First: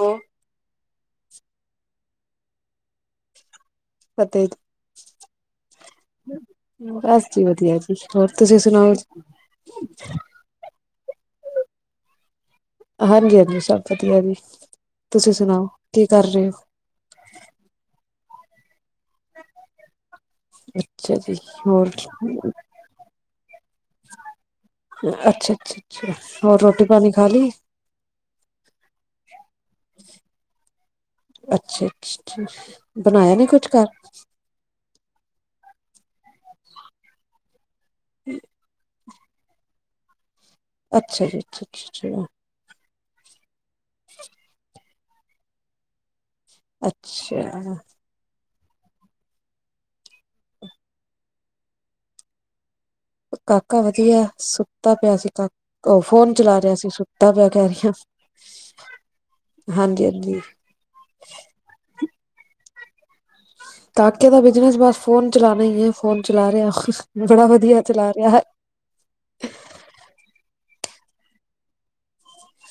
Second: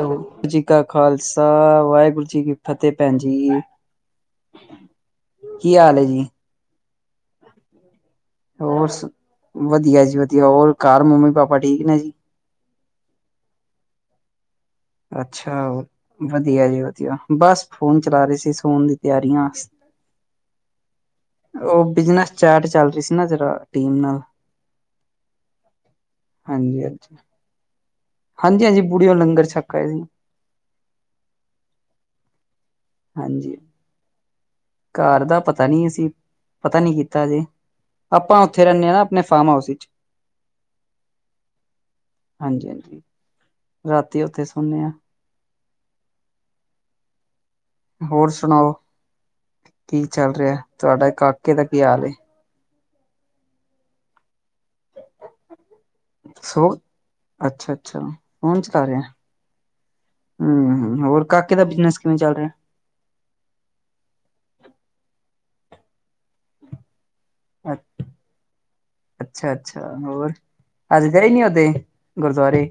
ਹੋ ਵਾਹਿਗੁਰੂ ਜੀ ਕਾ ਖ਼ਾਲਸਾ। ਵਾਹਿਗੁਰੂ ਜੀ ਕੀ ਫ਼ਤਿਹ। ਭੈਣਜੀ, ਫਤਿਹ ਜੀ, ਕਿ ਹਾਲ ਜੀ? ਬਸ ਜੀ ਵਧਿਆ ਜੀ। ਹੋਰ ਤੁਸੀਂ ਹੋਰ ਸੁਣਾਓ ਵਧੀਆ ਜੀ ਵਧੀਆ, ਹੋਰ ਘਰ ਮੰਮੀ -ਪਾਪਾ ਠੀਕ ਨੇ ਜੀ? ਹਾਂਜੀ-ਹਾਂਜੀ ਸਭ ਵਧੀਆ ਜੀ। ਤੁਸੀਂ ਅੱਛਾ ਸੁਣਾਓ ਕੀ ਕਰ ਰਹੇ ਵਧੀਆ ਹੋ ਜੀ ਵਧੀਆ ਬਸ ਫੋਨ ਚਲਾ ਰਹੇ ਸੀ। ਸੋਣ ਦੀ ਤਿਆਰੀਆਂ। ਅੱਛਾ ਜੀ ਹੋਰ ਉਹ ਬਿਜਨਸ ਚਾਰਟ ਚੱਲ ਰਹੀ ਸੀ ਨਾ ਜਿਹੜਰਾ ਟੀਮ ਨਾਲ। ਅੱਛਾ-ਅੱਛਾ, ਅੱਛਾ ਹੋਰ ਰੋਟੀ ਪਾਣੀ ਖਾ ਲੀ। ਹਾਂਜੀ-ਹਾਂਜੀ ਬੂਡੀਓ ਲੰਗਰ ਛੱਕ ਆਏ ਸੀ। ਅੱ ਬਣਾਇਆ ਨੀ ਹਾਂਜੀ ਕੁਛ ਘਰ। ਘਰ ਦਾ ਪਤਾ ਨੀ ਅਸੀਂ ਪਤਾ ਨਹੀਂ ਕੀਤਾ ਜੇ ਆਪਾਂ ਉੱਥੇ ਰਹਿੰਨੇ ਹਾਂ ਨਾ ਨੇ ਫਾਮ ਹਾਊਸ ਵਿੱਚ। ਅੱਛਾ ਜੀ ਅੱਛਾ-ਅੱਛਾ, ਅੱਛਾ। ਹਾਂਜੀ ਹਾਂਜੀ ਰਾਤੀ ਉੱਥੇ ਸੋਨੇ ਆ। ਅੱਛ ਹੋਰ ਸੁਣਾਓ ਕੀ ਚੱਲ ਰਿਹਾ ਤੁਹਾਡਾ ਕਾਕੇ ਦਾ ਕੀ ਹਾਲ ਏ। ਕਾਕਾ ਵਧੀਆ ਸੁ ਸੁਤਾ ਪਿਆ ਸੀ ਕ ਉਹ ਫੋਨ ਚਲਾ ਸੋ ਰਿਹਾ ਸੀ ਸੁੱਤਾ ਪਿਆ ਕਹਿ ਅੱਛਾ ਰਹੀ ਆ। ਅੱਛਾ ਫੋਨ ਚਲਾ ਰਿਹਾ ਹਮ ਹੋਰ ਕਾਕੇ ਦਾ ਬਿਜਨਸ ਕਿਵੇਂ ਚੱਲ ਰਿਹਾ। ਕਾਕੇ ਦਾ ਬਿਜਨਸ ਬਸ ਫੋਨ ਚਲਾਉਣਾ ਹੀ ਹੈ ਫੋਨ ਚਲਾ ਰਿਹਾ। ਬੜਾ ਵਧੀਆ ਚਲਾ ਰਿਹਾ ਹੈ। ਅਜ ਗਏ ਨੀ ਹੋਦੇ ਗੁਰਦੁਆਰੇ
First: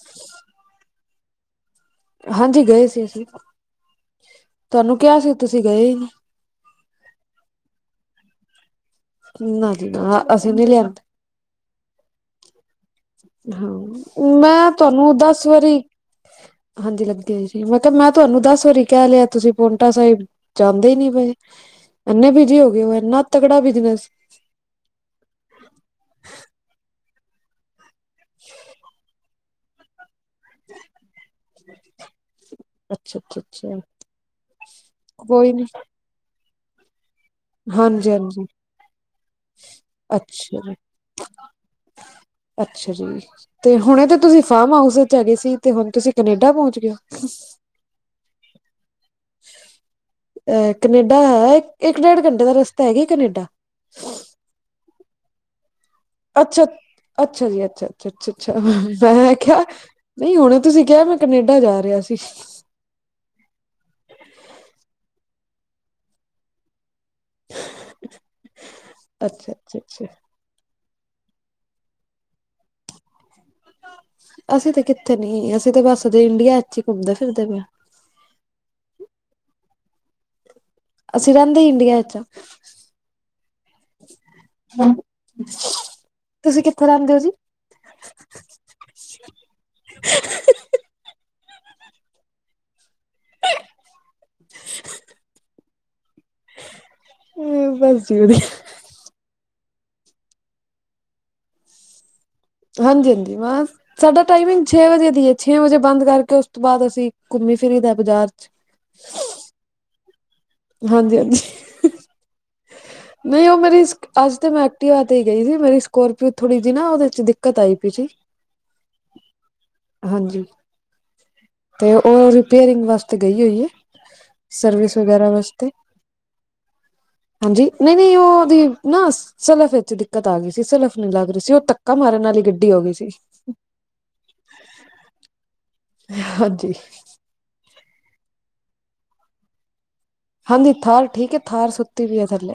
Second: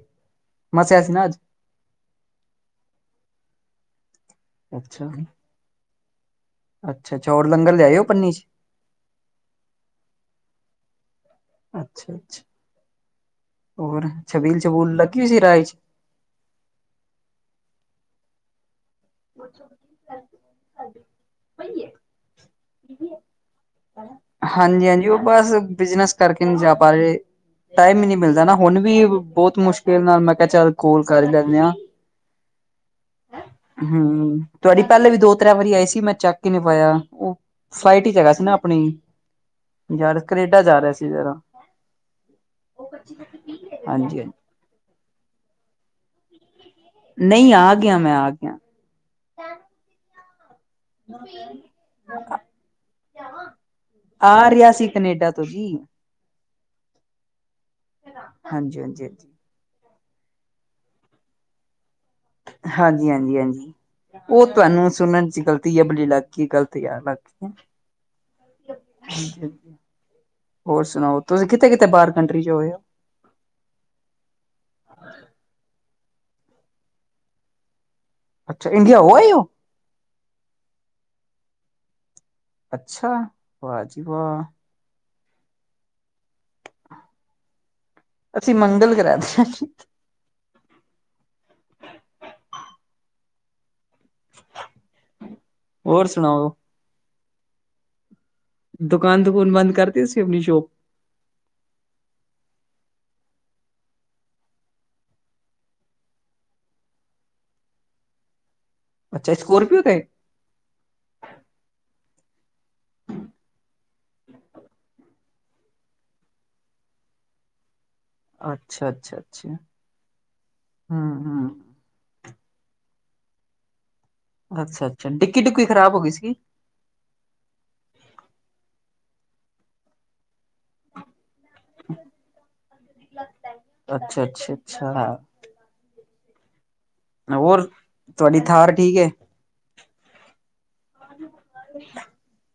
ਮੱਸਿਆ ਸੀ ਨਾ ਅੱਜ। ਹਾਂਜੀ ਗਏ ਸੀ ਅਸੀਂ ਤੁਹਾਨੂੰ ਕਿਹਾ ਸੀ ਤੁਸੀਂ ਗਏ ਹੀ ਨੀ। ਅੱਛਾ-ਅੱਛਾ ਹੋਰ ਲੰਗਰ ਲਿਆਏ ਓ ਪੰਨੀ ਚ। ਨਾ ਜੀ ਨਾ ਅਸੀਂ ਨਹੀਂ ਲਿ ਅੱਛਾ -ਅੱਛਾ। ਹੋਰ ਹਾਂ ਛਬੀਲ ਮੈਂ ਛਬੂਲ ਤੁਹਾਨੂੰ ਲੱਗੀ ਸੀ ਦਸ ਰਾਹ ਚ ਵਾਰੀ ਹਾਂਜੀ ਲੱਗਦੀ ਹੈ ਜੀ ਮਤਲਬ ਮੈਂ ਤੁਹਾਨੂੰ ਦੱਸ ਕਹਿ ਲਿਆ ਤੁਸੀ ਪੋਂਟਾ ਸਾਹਿਬ ਜਾਂਦੇ ਨੀ ਪਏ ਐਨੇ ਬੀਜੀ ਹੋ ਗਏ ਹੋ ਇੰਨਾ ਤਗੜਾ ਬਿਜਨਸ ਹਾਂਜੀ-ਹਾਂਜੀ ਉਹ ਬਸ ਬਿਜਨਸ ਕਰਕੇ ਨਹੀਂ ਜਾ ਪਾ ਟਾਈਮ ਹੀ ਨਹੀਂ ਮਿਲਦਾ ਨਾ ਹੁਣ ਵੀ ਬਹੁਤ ਮੁਸ਼ਕਿਲ ਨਾਲ ਮੈਂ ਕਿਆ ਚਾਲ ਕੋਲ ਕਰ ਲੈਨੇ ਆ। ਅੱਛਾ ਅੱਛਾ ਅੱਛਾ ਹਮ ਤੁਹਾਡੀ ਪਹਿਲੇ ਵੀ ਦੋ ਕੋਈ ਤ੍ਰੈ ਨੀ ਵਾਰੀ ਆਈ ਸੀ ਮੈਂ ਚੱਕ ਨੀ ਪਾਇਆ ਉਹ ਫਲਾਈਟ ਹਾਂਜੀ ਇਚ ਹੈਗਾ ਹਾਂਜੀ ਸੀ ਨਾ ਆਪਨੀ ਜਾਹਾ ਅੱਛਾ ਕਨੇਡਾ ਜੀ ਜਾ ਰਿਹਾ ਸੀ ਜਰਾ। ਅੱਛਾ ਜੀ ਹਾਂਜੀ ਤੇ ਹੁਣੇ ਤੇ ਹਾਂਜੀ ਤੁਸੀਂ ਫਾਰਮ ਹਾਊਸ ਵਿੱਚ ਆ ਗਏ ਸੀ ਤੇ ਹੁਣ ਤੁਸੀਂ ਕਨੇਡਾ ਪਹੁੰਚ ਗਏ ਹੋ ਨਹੀਂ ਆ ਗਿਆ ਮੈਂ ਆ ਗਿਆ। ਅਹ ਕਨੇਡਾ ਹੈ ਇੱਕ ਡੇਢ ਘੰਟੇ ਦਾ ਰਸਤਾ ਹੈਗਾ ਕਨੇਡਾ? ਆ ਰਿਹਾ ਸੀ ਕਨੇਡਾ ਤੋਂ ਹੀ। ਅੱਛਾ ਅੱਛਾ ਜੀ ਅੱਛਾ-ਅੱਛਾ, ਅੱਛਾ-ਅੱਛਾ ਹਾਂਜੀ ਹਾਂਜੀ ਹਾਂਜੀ ਮੈਂ ਕਿਹਾ ਨਹੀਂ ਹੁਣੇ ਤੁਸੀਂ ਕਿਹਾ ਮੈਂ ਕੈਨੇਡਾ ਜਾ ਰਿਹਾ ਸ ਹਾਂਜੀ-ਹਾਂਜੀ, ਹਾਂਜੀ ਉਹ ਤੁਹਾਨੂੰ ਸੁਣਨ ਚ ਗਲ [unintelligible] ਅੱਛਾ, ਅੱਛਾ, ਅੱਛਾ ਹੋਰ ਸੁਣਾਓ। ਤੁਸੀਂ ਕਿੱਥੇ-ਕਿੱਥੇ ਬਾਹਰ ਕੰਟਰੀ ਚ ਹੋ ਆਏ ਹੋ। ਅਸੀਂ ਤੇ ਕਿੱਥੇ ਨਹੀਂ ਅਸੀਂ ਤੇ ਬਸ ਇੰਡੀਆ ਚ ਹੀ ਘੁੰਮਦੇ ਫਿਰਦੇ ਪਏ ਹਾਂ। ਅੱਛਾ ਇੰਡੀਆ ਹੋ ਆਏ ਹੋ। ਅਸੀਂ ਰਹਿੰਦੇ ਇੰਡੀਆ ਚ ਆ। ਅੱਛਾ ਵਾਹ ਜੀ ਵਾਹ। ਹਮ। ਅਸੀਂ ਮੰਗਲ ਗ੍ਰਹਿ ਦੇ ਹਾਂ। ਹੋਰ ਸੁਣਾਓ। ਹਮ ਬਸ ਜੀ ਵਧੀਆ। ਦੁਕਾਨ ਦੁਕੁਣ ਬੰਦ ਕਰਤੀ ਸੀ ਆਪਣੀ ਸ਼ੋਪ। ਹਾਂਜੀ-ਹਾਂਜੀ ਮੈਂ ਸਾਡਾ ਟਾਈਮਿੰਗ ਛੇ ਵਜੇ ਦੀ ਹੈ ਛੇ ਵਜੇ ਬੰਦ ਕਰਕੇ ਉਸ ਤੋਂ ਬਾਅਦ ਅਸੀਂ ਘੁੰਮੀ ਫਿਰ ਫੀਰੀਦਾ ਬਾਜ਼ਾਰ ਚ। ਅੱਛਾ ਸਕੋਰਪੀਓ ਤੇ। ਹਾਂਜੀ ਹਾਂਜੀ। ਨਹੀਂ ਉਹ ਮੇਰੀ ਅੱਜ ਤੇ ਮੈਂ ਐਕਟੀਵਾ ਤੇ ਹੀ ਗਈ ਸੀ ਮੇਰੀ ਸਕੋਰਪੀਓ ਥੋੜ੍ਹੀ ਜਿਹੀ ਨਾ ਉਹਦੇ ਚ ਦਿੱਕਤ ਆਈ। ਪਈ ਸੀ ਅੱਛਾ ਅੱਛਾ ਅੱਛਾ ਹਾਂਜੀ। ਹਮ ਹਮ। ਤੇ ਉਹ ਰਿਪੇਅਰਿੰਗ ਵਾਸਤੇ ਗਈ ਹੋਈਏ। ਅੱਛਾ ਅੱਛਾ ਡਿੱਕੀ ਢੁੱਕੀ। ਹਾਂਜੀ ਨਹੀਂ ਨਹੀਂ ਉਹ ਉਹਦੀ। ਨਾ ਸਲਫ ਵਿੱਚ ਦਿੱਕਤ ਆ ਗਈ ਸੀ ਸਲਫ ਨੀ ਲੱਗ ਰਹੀ। ਜੀ ਉਹ ਧੱਕਾ ਮਾਰਨ ਨਾਲ ਗੱਡੀ ਹੋ ਗਈ ਸੀ। ਹਾਂਜੀ। ਤੁਹਾਡੀ ਥਾਰ ਠੀਕ ਹੈ। ਹਾਂਜੀ ਥਾਰ ਠੀਕ ਹੈ ਥਾਰ ਸੁੱਤੀ ਵੀ ਹੈ ਥੱਲੇ।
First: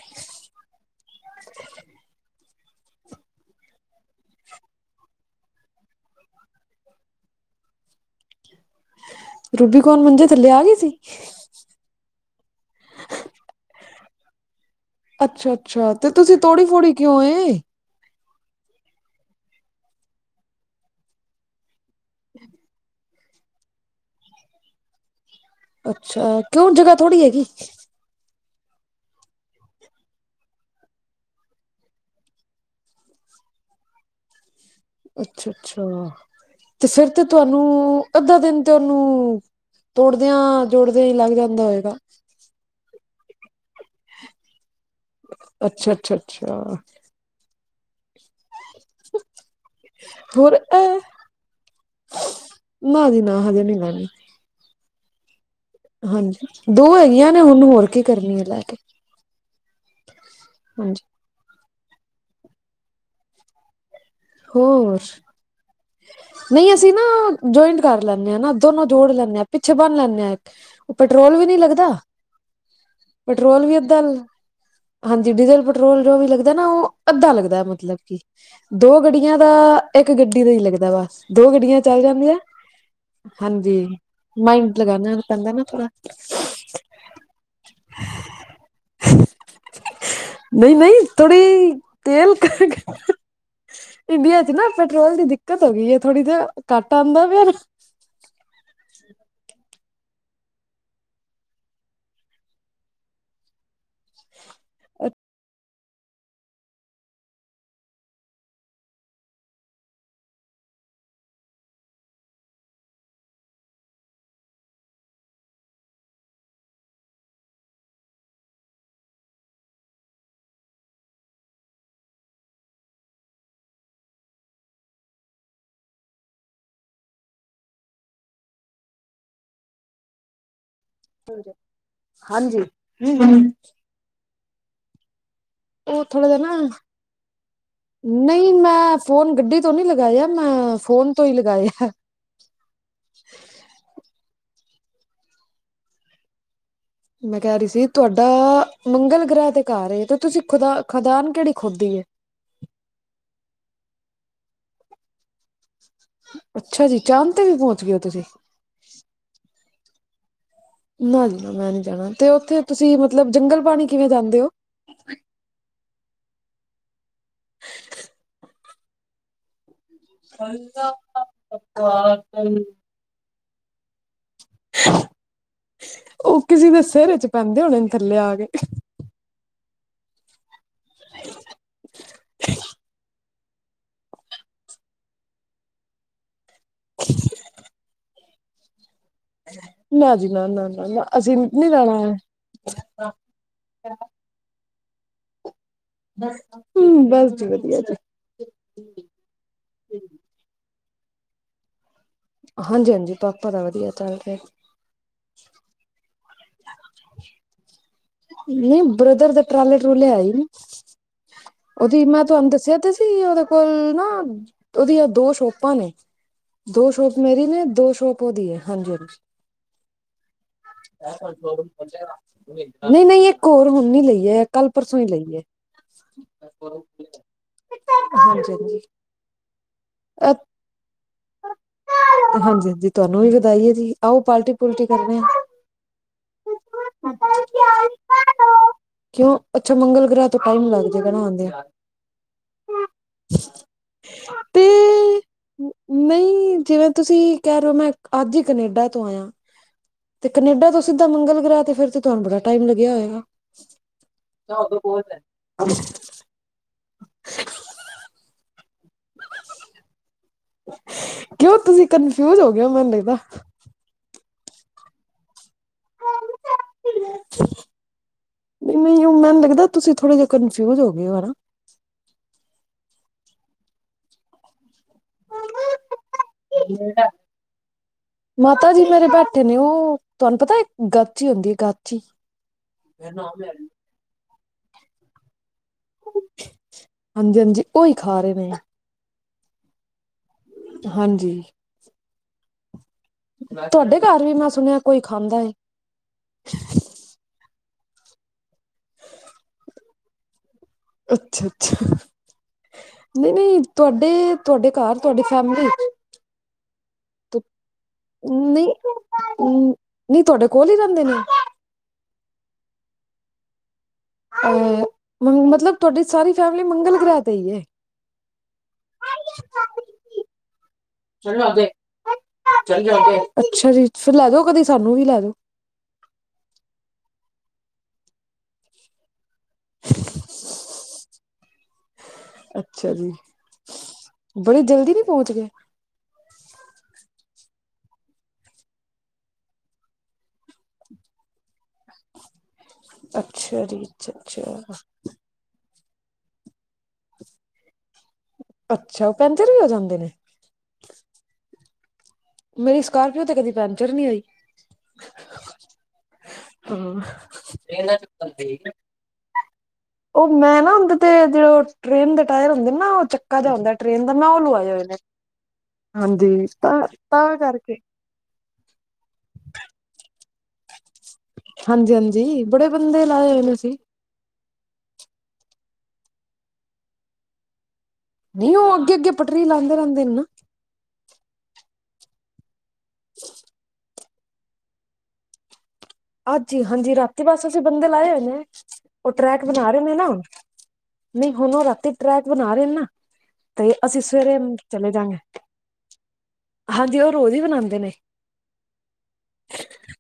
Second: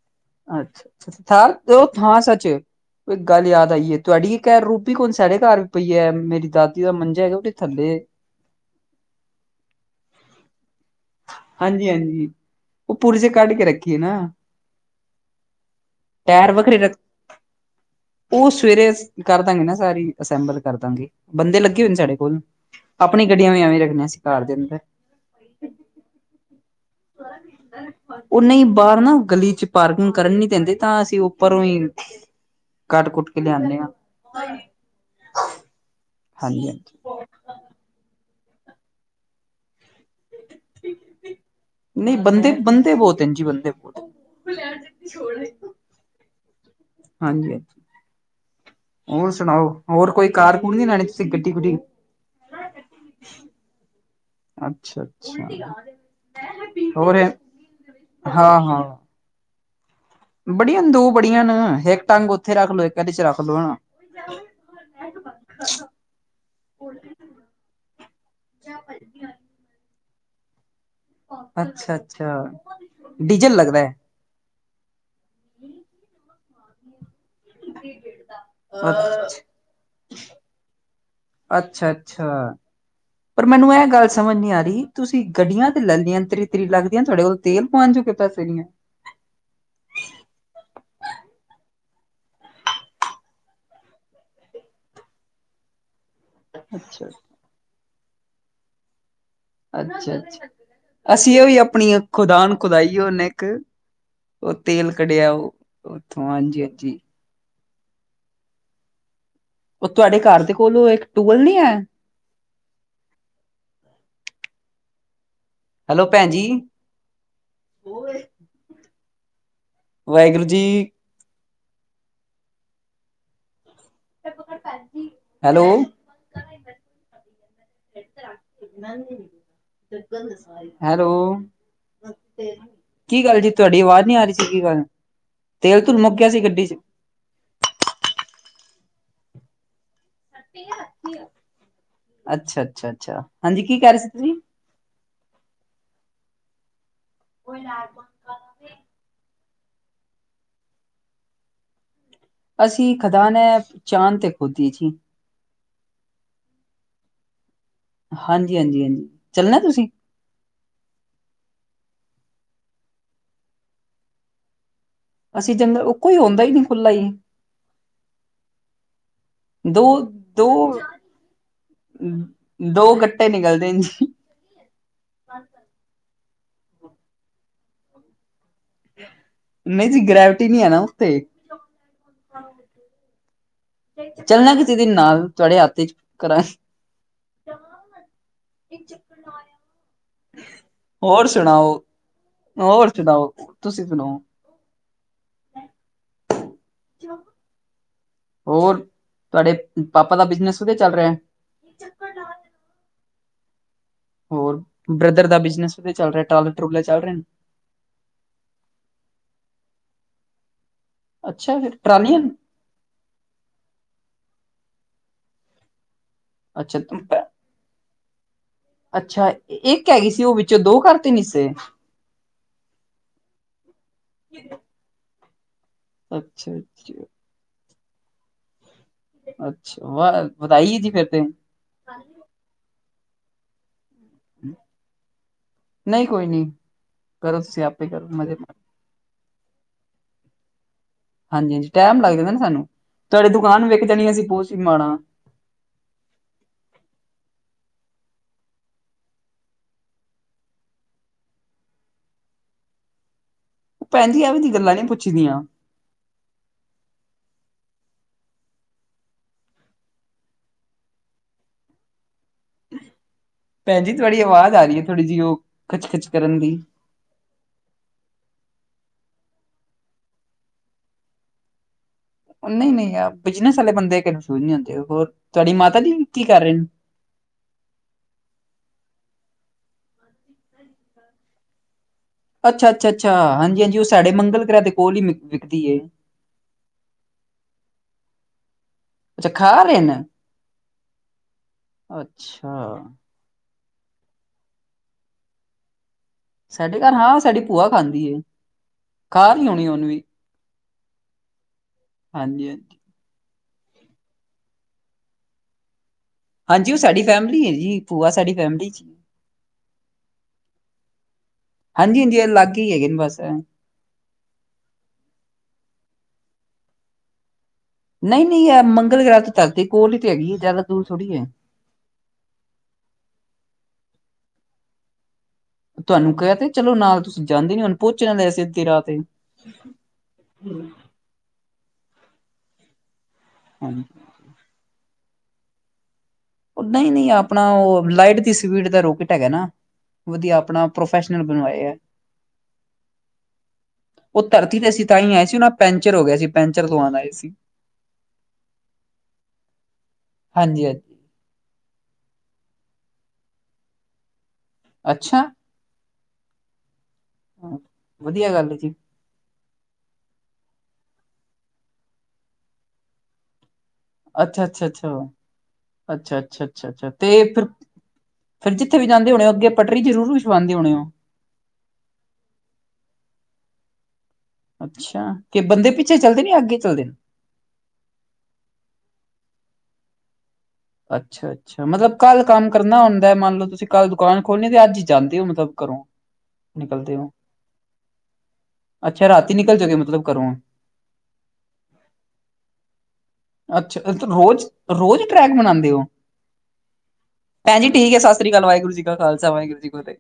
ਅੱਛਾ ਅੱਛਾ ਥਾਰ ੳ ਥਾਰ ਸੱਚ। ਇੱਕ ਗੱਲ ਯਾਦ ਆਈ ਏ ਤੁਹਾਡੀ ਇੱਕ ਰੂਬੀ ਕੌਣ ਸਾਡੇ ਘਰ ਵੀ ਪਈ ਹੈ ਮੇਰੀ ਦਾਦੀ ਦਾ ਮੰਜਾ ਹੈਗਾ ਉਹੇ ਥੱਲੇ। ਰੂਬੀ ਕੌਣ ਮੰਜੇ ਥੱਲੇ ਆ ਗਈ ਸੀ। ਹਾਂਜੀ ਹਾਂਜੀ ਉਹ ਪੁਰਜੇ ਕੱਢ ਕੇ ਰੱਖੀਏ ਨਾ। ਅੱਛਾ ਅੱਛਾ ਤੇ ਤੁਸੀਂ ਟਾਇਰ ਥੋੜੀ ਵੱਖਰੇ ਥੋੜੀ ਰੱਖ ਕਿਉਂ ਹੈ। ਉਹ ਸਵੇਰੇ ਕਰ ਦਾਂਗੇ ਨਾ ਸਾਰੀ ਅਸੈਂਬਲ ਕਰਦਾਂਗੇ ਬੰਦੇ ਲੱਗੇ ਹੋਏ ਨੇ ਸਾਡੇ ਕੋਲ। ਆਪਣੀ ਗੱਡੀਆਂ ਵੀ ਐਵੇਂ ਰੱਖਣੀਆਂ ਸੀ ਕਾਰ ਦੇ ਅੰਦਰ। ਅੱਛਾ ਕਿਂਉ ਜਗ੍ਹਾ ਥੋੜ੍ਹੀ ਹੈਗੀ। ਉਹ ਨਹੀਂ ਬਾਹਰ ਨਾ ਗਲੀ ਚ ਪਾਰਕਿੰਗ ਕਰਨ ਨੀ ਦਿੰਦੇ ਤਾਂ ਅਸੀਂ ਉੱਪਰੋਂ ਹੀ। ਕੱਟ ਕੁੱਟ ਕੇ ਲਿਆਦੇ ਹਾਂ। ਅੱਛਾ ਅੱਛਾ ਹਾਂਜੀ ਤੇ ਹਾਂਜੀ ਫਿਰ ਤੇ ਤੁਹਾਨੂੰ। ਅੱਧਾ ਦਿਨ ਤੇ ਉਹਨੂੰ ਤੋੜਦਿਆਂ ਜੋੜਦਿਆਂ ਹੀ ਲੱਗ ਜਾਂਦਾ ਹੋਏਗਾ। ਤਿੰਨ ਦੇ ਬੰਦੇ। ਬਹੁਤ ਹਾਂਜੀ ਅੱਛਾ ਅੱਛਾ ਅੱਛਾ। ਹਾਂਜੀ ਹਾਂਜੀ। ਹੋਰ ਸੁਣਾਓ ਹੋਰ ਕੋਈ ਕਾਰ ਕੁਰ ਨੀ ਲੈਣੀ ਤੁਸੀਂ ਗੱਡੀ ਗੁੱਡੀ। ਨਾ ਜੀ ਨਾ ਹਜੇ ਨਹੀਂ ਲੈਣੀ। ਅੱਛਾ ਅੱਛਾ। ਹਾਂਜੀ ਦੋ ਹੋਰ ਹੈ। ਹੈਗੀਆਂ ਨੇ ਹੁਣ ਹੋਰ ਕੀ ਕਰਨੀ ਹੈ ਲੈ ਹਾਂ ਕੇ। ਹਾਂ ਬੜੀਆਂ ਨੇ ਹਾਂਜੀ ਦੋ ਬੜੀਆਂ ਨ ਇਕ ਟੰਗ ਉੱਥੇ ਰੱਖ ਲਓ ਇੱਕ ਇਹਦੇ ਚ ਰੱਖ ਲੋ ਨਾ। ਹੋਰ। ਨਹੀਂ ਅਸੀਂ ਨਾ ਜੁਆਇੰਟ ਕਰ ਲੈਂਨੇ ਹਾਂ ਨਾ ਦੋਨੋਂ ਜੋੜ ਲੈਂਦੇ ਹਾਂ ਪਿੱਛੇ ਬਣ ਲੈਂਦੇ ਹਾਂ ਇਕ। ਉਹ ਪੈਟਰੋਲ ਵੀ ਨੀ ਲੱਗਦਾ ਅੱਛਾ ਅੱਛਾ ਡੀਜ਼ਲ ਪੈਟਰੋਲ ਵੀ ਲੱਗਦਾ ਏਦਾਂ। ਹਾਂਜੀ ਡੀਜ਼ਲ ਪੈਟਰੋਲ ਜੋ ਵੀ ਲੱਗਦਾ ਨਾ ਉਹ। ਅੱਧਾ ਲੱਗਦਾ ਮਤਲਬ ਕਿ ਹੈ ਦੋ ਗੱਡੀਆਂ ਦਾ ਇੱਕ ਗੱਡੀ। ਗੱਡੀ ਦਾ ਹੀ ਲੱਗਦਾ ਵਸ ਦੋ ਗੱਡੀਆਂ ਅੱਛਾ ਚੱਲ ਜਾਂਦੀਆਂ। ਅੱਛਾ ਪਰ ਮੈਨੂੰ ਹਾਂਜੀ ਇਹ ਗੱਲ ਸਮਝ ਨੀ ਆ ਮਾਈੰਡ ਰਹੀ ਲਗਾਣਾ ਤੁਸੀਂ ਪੈਂਦਾ ਨਾ ਗੱਡੀਆਂ ਤੇ ਥੋੜਾ ਲੈ ਲਈਆਂ ਤਰੀ ਤਰੀ ਲੱਗਦੀਆਂ ਤੁਹਾਡੇ ਕੋਲ ਤੇਲ ਪਵਾਨ। ਤੂ ਕਿਦਾ ਸ਼ਹੀ ਏ ਨਹੀਂ ਨਹੀਂ ਥੋੜੀ। ਤੇਲ ਤਾਂ ਇੰਡੀਆ ਚ ਨਾ ਪੈਟਰੋਲ ਦੀ ਦਿੱਕਤ ਹੋ ਗਈ ਹੈ। ਥੋੜ੍ਹੀ ਜਿ ਕੱਟ ਅੱਛਾ। ਆਉਂਦਾ ਵੀ ਨਾ। ਅੱਛਾ ਅੱਛਾ ਅਸੀਂ ਉਹ ਹੀ ਆਪਣੀ ਖੁਦਾਨ ਖੁਦਾਈ ਹੁਣੇ ਇੱਕ। ਉਹ ਤੇਲ ਕਢਿਆ ਉਹ ਉੱਥੋਂ ਹਾਂਜੀ ਹਾਂਜੀ। ਉਹ ਤੁਹਾਡੇ ਘਰ ਦੇ ਕੋਲ ਇੱਕ ਟੂਵਲ ਨੀ ਹੈ। ਹੈਲੋ ਭੈਣ ਜੀ। ਵਾਹਿਗੁਰੂ ਜੀ। ਹੈਲੋ। [inaudible] ਹੈਲੋ ਹਾਂਜੀ ਕੀ ਗੱਲ ਜੀ ਤੁਹਾਡੀ ਆਵਾਜ਼ ਨੀ ਆ ਰਹੀ ਸੀ ਕੀ ਗੱਲ ਤੇਲ ਤੂਲ ਉਹ ਮੁੱਕ ਥੋਡਾ ਗਿਆ ਜਾ ਸੀ ਨਾ ਗੱਡੀ ਚ ਨਹੀਂ ਮੈਂ ਫੋਨ ਗੱਡੀ ਤੋਂ ਨਹੀਂ ਲੱਗਾ। ਲਗਾਇਆ ਮੈਂ ਫੋਨ ਤੋਂ ਹੀ ਲਗਾਇਆ। ਅੱਛਾ ਅੱਛਾ ਅੱਛਾ ਹਾਂਜੀ ਕੀ ਕਹਿ ਰਹੇ ਸੀ ਤੁਸੀਂ ਮੈਂ ਕਹਿ ਰਹੀ ਸੀ ਤੁਹਾਡਾ ਮੰਗਲ ਗ੍ਰਹਿ ਤੇ ਘਰ ਏ ਤੇ ਤੁਸੀਂ ਖੁਦਾ ਖਦਾਨ ਕਿਹੜੀ ਖੋਦੀ ਏ, ਅਸੀਂ ਖਦਾਨ ਏ ਚਾਂਦ ਤੇ ਖੁਦੀ ਏ ਜੀ। ਅੱਛਾ ਜੀ ਚਾਂਦ ਤੇ ਵੀ ਪਹੁੰਚ ਗਏ ਹੋ ਤੁਸੀਂ ਹਾਂਜੀ -ਹਾਂਜੀ -ਹਾਂਜੀ ਚੱਲਣਾ ਤੁਸੀਂ ਨਾ ਜੀ ਨਾ ਮੈਂ ਨਹੀ ਜਾਣਾ ਤੇ ਉੱਥੇ ਤੁਸੀਂ ਮਤਲਬ ਜੰਗਲ ਪਾਣੀ ਕਿਵੇਂ ਜਾਂਦੇ ਉ। ਅਸੀਂ ਜੰਗਲ ਉਹ ਕੋਈ ਹੋਂਦਾ ਹੀ ਨਹੀਂ ਖੁੱਲਾ ਈ। ਦੋ- ਦੋ -ਦੋ ਗੱਡ ਟੇ ਨਿਕਲਦੇ ਨੇ [inaudible] ਹਾਂਜੀ ਉਹ ਕਿਸੇ ਦੇ ਸਿਰ 'ਚ ਪੈਂਦੇ ਹੋਣੇ ਥੱਲੇ ਆ ਕੇ ਨਹੀਂ ਜੀ ਗ੍ਰੈਵਿਟੀ ਨਹੀ ਹੈ ਨਾ ਉੇਤੇ ਚੱਲਣਾ ਕਿਸੀ ਦਿਨ ਨਾਲ ਤੁਹਾਡੇ ਹੱਥ 'ਚ ਕਰਾਂਗੀ। [inaudible] ਵਿਚ ਨਾ ਜੀ ਨਾ- ਨਾ- ਨਾ -ਨਾ ਹੋਰ ਅਸੀਂ ਨੀ ਸੁਣਾਓ ਰਹਿਣਾ ਏ ਨਾ। ਤੁਸੀ ਸੁਣਾਓ। ਹੂੰ ਬਸ ਜੀ ਵਧੀਆ ਜੀ। ਹੋਰ ਤੁਹਾਡੇ ਪਾਪਾ ਦਾ ਬਿਜਨਸ ਵਦੀਆ ਚੱਲ ਰਿਹਾ। ਹਾਂਜੀ -ਹਾਂਜੀ ਪਾਪਾ ਦਾ ਵਧੀਆ ਚੱਲ ਰਿਹਾ ਹੋਰ ਬ੍ਰਦਰ ਦਾ ਬਿਜਨਸ ਵਦੀਆ ਚੱਲ ਰਿਹਾ ਟਰਾਲੇ ਟੁਰੁਲੇ ਚੱਲ ਰਹੇ ਨੇ। ਨਹੀਂ ਬ੍ਰਦਰ ਦਾ ਟਰਾਲੇ ਟਰੁਲੇ ਹੈ ਈ ਨੀ। ਅੱਛਾ ਫਿਰ ਉਹਦੀ ਟਰਾਲੀਆਂ ਮੈਂ ਨੇ। ਤੁਹਾਨੂੰ ਦੱਸਿਆ ਤੇ ਸੀ ਉਹਦੇ ਕੋਲ ਨਾ ਉਹਦੀਆਂ ਦੋ ਸ਼ੋਪਾਂ ਨੇ। ਅੱਛਾ ਦੋ ਸ਼ੋਪ ਤੁਮ- ਮੇਰੀ ਨੇ ਦੋ ਸ਼ੋਪ ਉਹਦੀ ਹੈ ਹਾਂਜੀ- ਅੱਛਾ ਇੱਕ ਹੈਗੀ ਸੀ ਉਹ ਵਿੱਚੋਂ ਦੋ ਕਰਤੇ ਹਾਂਜੀ ਹਿੱਸੇ ਨਹੀਂ -ਨਹੀਂ ਇੱਕ ਹੋਰ ਹੁਣ ਨੀ ਲਈਏ ਕੱਲ ਪਰਸੋਂ ਹੀ ਲਈਏ। ਅੱਛਾ -ਅੱਛਾ [unintelligible] ਅੱਛਾ ਵਾਹ ਵਦਾਈ ਏ ਜੀ ਫੇਰ ਤੇ ਜ ਤੁਹਾਨੂੰ ਵੀ ਵਧਾਈਏ ਜੀ ਆਓ ਪਾਰਟੀ ਪਲਟੀ ਕਰਨੇ ਆ। ਨਹੀਂ ਕੋਈ ਨੀ ਕਰੋ ਤੁਸੀ ਆਪੇ ਕਰੋ ਮਜੇ ਲੋ। ਕਿਉਂ ਅੱਛਾ ਮੰਗਲ ਗ੍ਰਹ ਤੋਂ ਟਾਈਮ ਲਗਦਾ। ਆਉਂਦੇ ਹਾਂਜੀ ਆ ਹਾਂਜੀ ਟਾਈਮ ਲੱਗ ਜਾਂਦਾ ਨਾ ਸਾਨੂੰ ਤੁਹਾਡੀ ਦੁਕਾਨ ਵਿਕ ਜਾਣੀ ਅਸੀਂ ਪੋਚ [inaudible] ਵੀ ਤੇ ਮਾੜਾ ਨਹੀਂ ਜਿਵੇਂ ਤੁਸੀਂ ਕਹਿ ਰਹੇ ਹੋ ਮੈਂ ਅੱਜ ਹੀ ਕਨੇਡਾ ਤੋਂ ਆਇਆ। ਤੇ ਕਨੇਡਾ ਤੋਂ ਸਿੱਧਾ ਮੰਗਲ ਗ੍ਰਹਿ ਤੇ ਫੇਰ ਤੁਹਾਨੂੰ ਬੜਾ ਟਾਇਮ ਲੱਗਿਆ ਹੋਇਗਾ। ਭੈਣ ਜੀ ਐਵੇਂ ਦੀ ਗੱਲਾਂ ਨੀ ਪੁੱਛੀ ਦੀਆਂ [unintelligible] ਕਿਉਂ ਤੁਸੀਂ ਕਨਫਿਊਜ ਹੋ ਗ ਹੋ ਮੈਨੂੰ ਲਗਦਾ। ਭੈਣ ਜੀ ਤੁਹਾਡੀ ਆਵਾਜ਼ ਆ ਰਹੀ ਥੋੜੀ ਜਿਹੀ ਉਹ ਖਿੱਚ-ਖਿੱਚ ਕਰਨ ਦੀ ਨਹੀਂ-ਨਹੀਂ ਮੈਨੂੰ ਲੱਗਦਾ ਤੁਸੀਂ ਥੋੜੇ ਜਹੇ ਕਨਫਿਊਜ ਹੋ ਗਏ ਹੋ ਹਨਾ। ਨਹੀਂ -ਨਹੀਂ ਯਾਰ ਬਿਜਨਸ ਵਾਲੇ ਬੰਦੇ ਕਨ ਸ਼ੂ ਨਹੀਂ ਹੁੰਦੇ ਉਹ ਹੋਰ ਤੁਹਾਡੀ ਮਾਤਾ ਜੀ ਕੀ ਕਰ ਰਹੇ ਨੇ। ਤੇ ਨੇ ਉਹ ਤੁਹਾਨੂੰ ਪਤਾ ਗਾਚੀ ਹੀ ਹੁੰਦੀ ਏ ਗਾਚ ਅੱਛਾ-ਅੱਛਾ- ਅੱਛਾ ਹਾਂਜੀ-ਹਾਂਜੀ ਉਹ ਸਾਡੇ ਮੰਗਲ ਗ੍ਰਹਿ ਦੇ ਕੋਲ ਹੀ ਮਿੱਲ ਹਾਂਜੀ-ਹਾਂਜੀ ਉਹੀ ਖਾ ਰਹੇ ਨੇ। ਅੱਛਾ ਖਾ ਰਹੇ ਨੇ। ਹਾਂਜੀ ਅੱਛਾ। ਤੁਹਾਡੇ ਘਰ ਵੀ ਮੈਂ ਸੁਣਿਆ, ਕੋਈ ਖਾਂਦਾ ਹੈ? ਸਾਡੇ ਘਰ ਹਾਂ, ਸਾਡੀ ਭੂਆ ਖਾਂਦੀਏ, ਖਾ ਰਹੀ ਆਉਣੀ ਉਹਨੂੰ ਵੀ ਅੱਛਾ-ਅੱਛਾ। ਹਾਂਜੀ-ਹਾਂਜੀ। ਨਹੀਂ-ਨਹੀਂ, ਤੁਹਾਡੇ, ਤੁਹਾਡੇ ਘਰ, ਤੁਹਾਡੀ ਫੈਮਲੀ। ਹਾਂਜੀ ਉਹ ਸਾਡੀ ਫੈਮਿਲੀ ਹੈ ਜੀ ਭੂਆ ਸਾਡੀ ਨਹੀਂ, ਫੈਮਿਲੀ ਚ ਨਹੀਂ ਤੁਹਾਡੇ ਕੋਲ ਹੀ ਰਹਿੰਦੇ ਨੇ? ਹਾਂਜੀ-ਹਾਂਜੀ, ਇਹ ਲਾਗੇ ਹੀ ਹੈਗੇ ਨੇ ਬਸ ਏ। ਅ, ਮਤਲਬ ਤੁਹਾਡੀ ਸਾਰੀ ਫੈਮਿਲੀ ਮੰਗਲ ਗ੍ਰਹਿ ਤੇ ਹੀ ਹੈ? ਨਹੀਂ-ਨਹੀਂ, ਇਹ ਮੰਗਲ ਗ੍ਰਹਿ ਤੇ ਤਰਤੀ ਕੋਲ ਹੀ ਤੇ ਹੈਗੀ ਹੈ। ਜ਼ਿਆਦਾ ਦੂਰ ਥੋੜ੍ਹੀ ਹੈ। ਚਲ ਚਲਦੇ ਆਂ। ਅੱਛਾ ਜੀ। ਫਿਰ ਲੈ ਦੋ ਕਦੀਂ ਸਾਨੂੰ ਵੀ ਲੈ ਜੋ। ਤੁਹਾਨੂੰ ਕਹਿ ਤੇ, ਚਲੋ ਨਾਲ, ਤੁਸੀਂ ਜਾਂਦੇ ਨੀ, ਹੁਣ ਪਹੁੰਚ ਜਾਂਦਾ ਅਸੀਂ ਅਧ੍ਹੀ ਰਾਤ ਤੇ। ਹੁਂ ਅੱਛਾ ਜੀ। ਹਾਂਜੀ ਬੜੀ ਜਲਦੀ ਨਹੀਂ ਪਹੁੰਚ ਗਏ? ਉਹ ਨਹੀਂ-ਨਹੀਂ, ਆਪਣਾ ਉਹ ਲਾਈਟ ਦੀ ਸਪੀਡ ਦਾ ਰੋਕਟ ਹੈਗਾ ਨਾ। ਵਧੀਆ ਆਪਣਾ, ਪ੍ਰੋਫੈਸ਼ਨਲ ਬਣਵਾਏ ਹੈ। ਅੱਛਾ ਜੀ ਉਹ ਅੱਛਾ ਧਰਤੀ ਤੇ ਅੱਛਾ ਅਸੀ ਤਹੀ ਆਏ ਸੀ ਉਹਨਾ ਪੈਂਚਰ ਹੋ ਗਿਆ ਸੀ ਪੈਂਚ ਚਰ ਲਗਵਾਣ ਆਏ ਸੀ। ਫ੍ਰੀ ਕੇ ਜਾਣਾ ਹਾਂਜੀ-ਹਾਂਜੀ। ਮੇਰੀ ਸਕੋਰਪੀਓ ਤੇ ਕਦੀ ਪੈਂਚਰ ਨਹੀਂ ਹੋਈ? ਅੱਛਾ? ਹਾਂ। ਵਧੀਆ ਗੱਲ ਹੈ ਜੀ ਉਹ ਮੈਂ ਨਾ ਉਹਦੇ ਤੇ, ਜ ਟ੍ਰੇਨ ਦੇ ਟਾਇਰ ਹੁੰਦੇ ਨਾ ਉਹ ਚੱਕ੍ਹਾ ਜਿਹਾ ਹੁੰਦਾ ਟ੍ਰੇਨ ਦਾ ਨਾ ਅੱਛਾ ਲ ਅੱਛਾ ਆੇ ਆਏ ਹੇਏ ਅੱਛਾ ਨੇ। ਅੱਛਾ ਅੱਛਾ ਹਾਂਜੀ, ਅੱਛਾ ਅੱਛਾ ਤੇ ਤਾਂ ਫਿਰ ਕਰਕੇ। ਫਿਰ ਜਿੱਥੇ ਵੀ ਜਾਂਦੇ ਹੋਣੇ ਹੋ ਅੱਗੇ, ਪਟਰੀ ਜ਼ਰੂਰ ਵਿਛਵਾਉਦੇ ਹੋਣੇ ਹੋ? ਹਾਂਜੀ-ਹਾਂਜੀ, ਬੜੇ ਬੰਦੇ ਲਾਏ ਹੋਏ ਨੇ ਅਸੀਂ। ਅੱਛਾ, ਕਿ ਬੰਦੇ ਪਿੱਛੇ ਚੱਲਦੇ ਨੇ ਜਾਂ ਅੱਗੇ ਚੱਲਦੇ ਨੇ? ਨਹੀਂ, ਉਹ ਅੱਗੇ-ਅੱਗੇ ਪਟਰੀ ਲਾਉਂਦੇ ਰਹਿੰਦੇ ਨੇ ਨਾ। ਅੱਛਾ-ਅੱਛਾ, ਮਤਲਬ ਕੱਲ ਕੰਮ ਕਰਨਾ ਹੁੰਦਾ ਮੰਨ ਲਓ ਤੁਸੀਂ ਕੱਲ ਦੁਕਾਨ ਖੋਲਣੀ ਰੈ ਤੇ ਅੱਜਹੀ ਜਾਂਦੀ ਹੋ, ਮਤਲਬ ਘਰੋਂ? ਅਜ ਹੀ ਹਾਂਜੀ। ਨਿਕਲਦੇ ਹੋ ਰਾਤੀ ਬਸਤੇ ਅਸੀਂ ਬੰਦੇ ਲਾਏ ਹੋਏ ਨੇ, ਅੱਛਾ ਉਹ ਰਾਤੀ ਟਰੈਕ ਨਿਕਲ ਬਣਾ ਜਾਓਗੇ ਰਹੇ ਨੇ ਨਾ। ਮਤਲਬ ਘਰੋਂ ਨਹੀਂ, ਹੁਣ ਉਹ ਰਾਤੀ ਟਰੈਕ ਬਣਾ ਰਹੇ ਨਾ ਤੇ ਅੱਛਾ ਅਸੀਂ ਸਵੇਰੇ ਰੋਜ਼, ਚਲੇ ਰੋਜ਼ ਜਾਂਗੇ ਟਰੈਕ ਬਣਾਉਂਦੇ ਹੋ? ਹਾਂਜੀ ਉਹ ਰੋਜ਼ ਹੀ ਭੈਣ ਜੀ, ਬਣਾਉਂਦੇ ਨੇ ਠੀਕ ਹੈ। ਸਤਿ ਸ਼੍ਰੀ ਅਕਾਲ। ਵਾਹਿਗੁਰੂ ਜੀ ਕਾ ਖਾਲਸਾ, ਵਾਹਿਗੁਰੂ ਜੀ ਫਤਿਹ।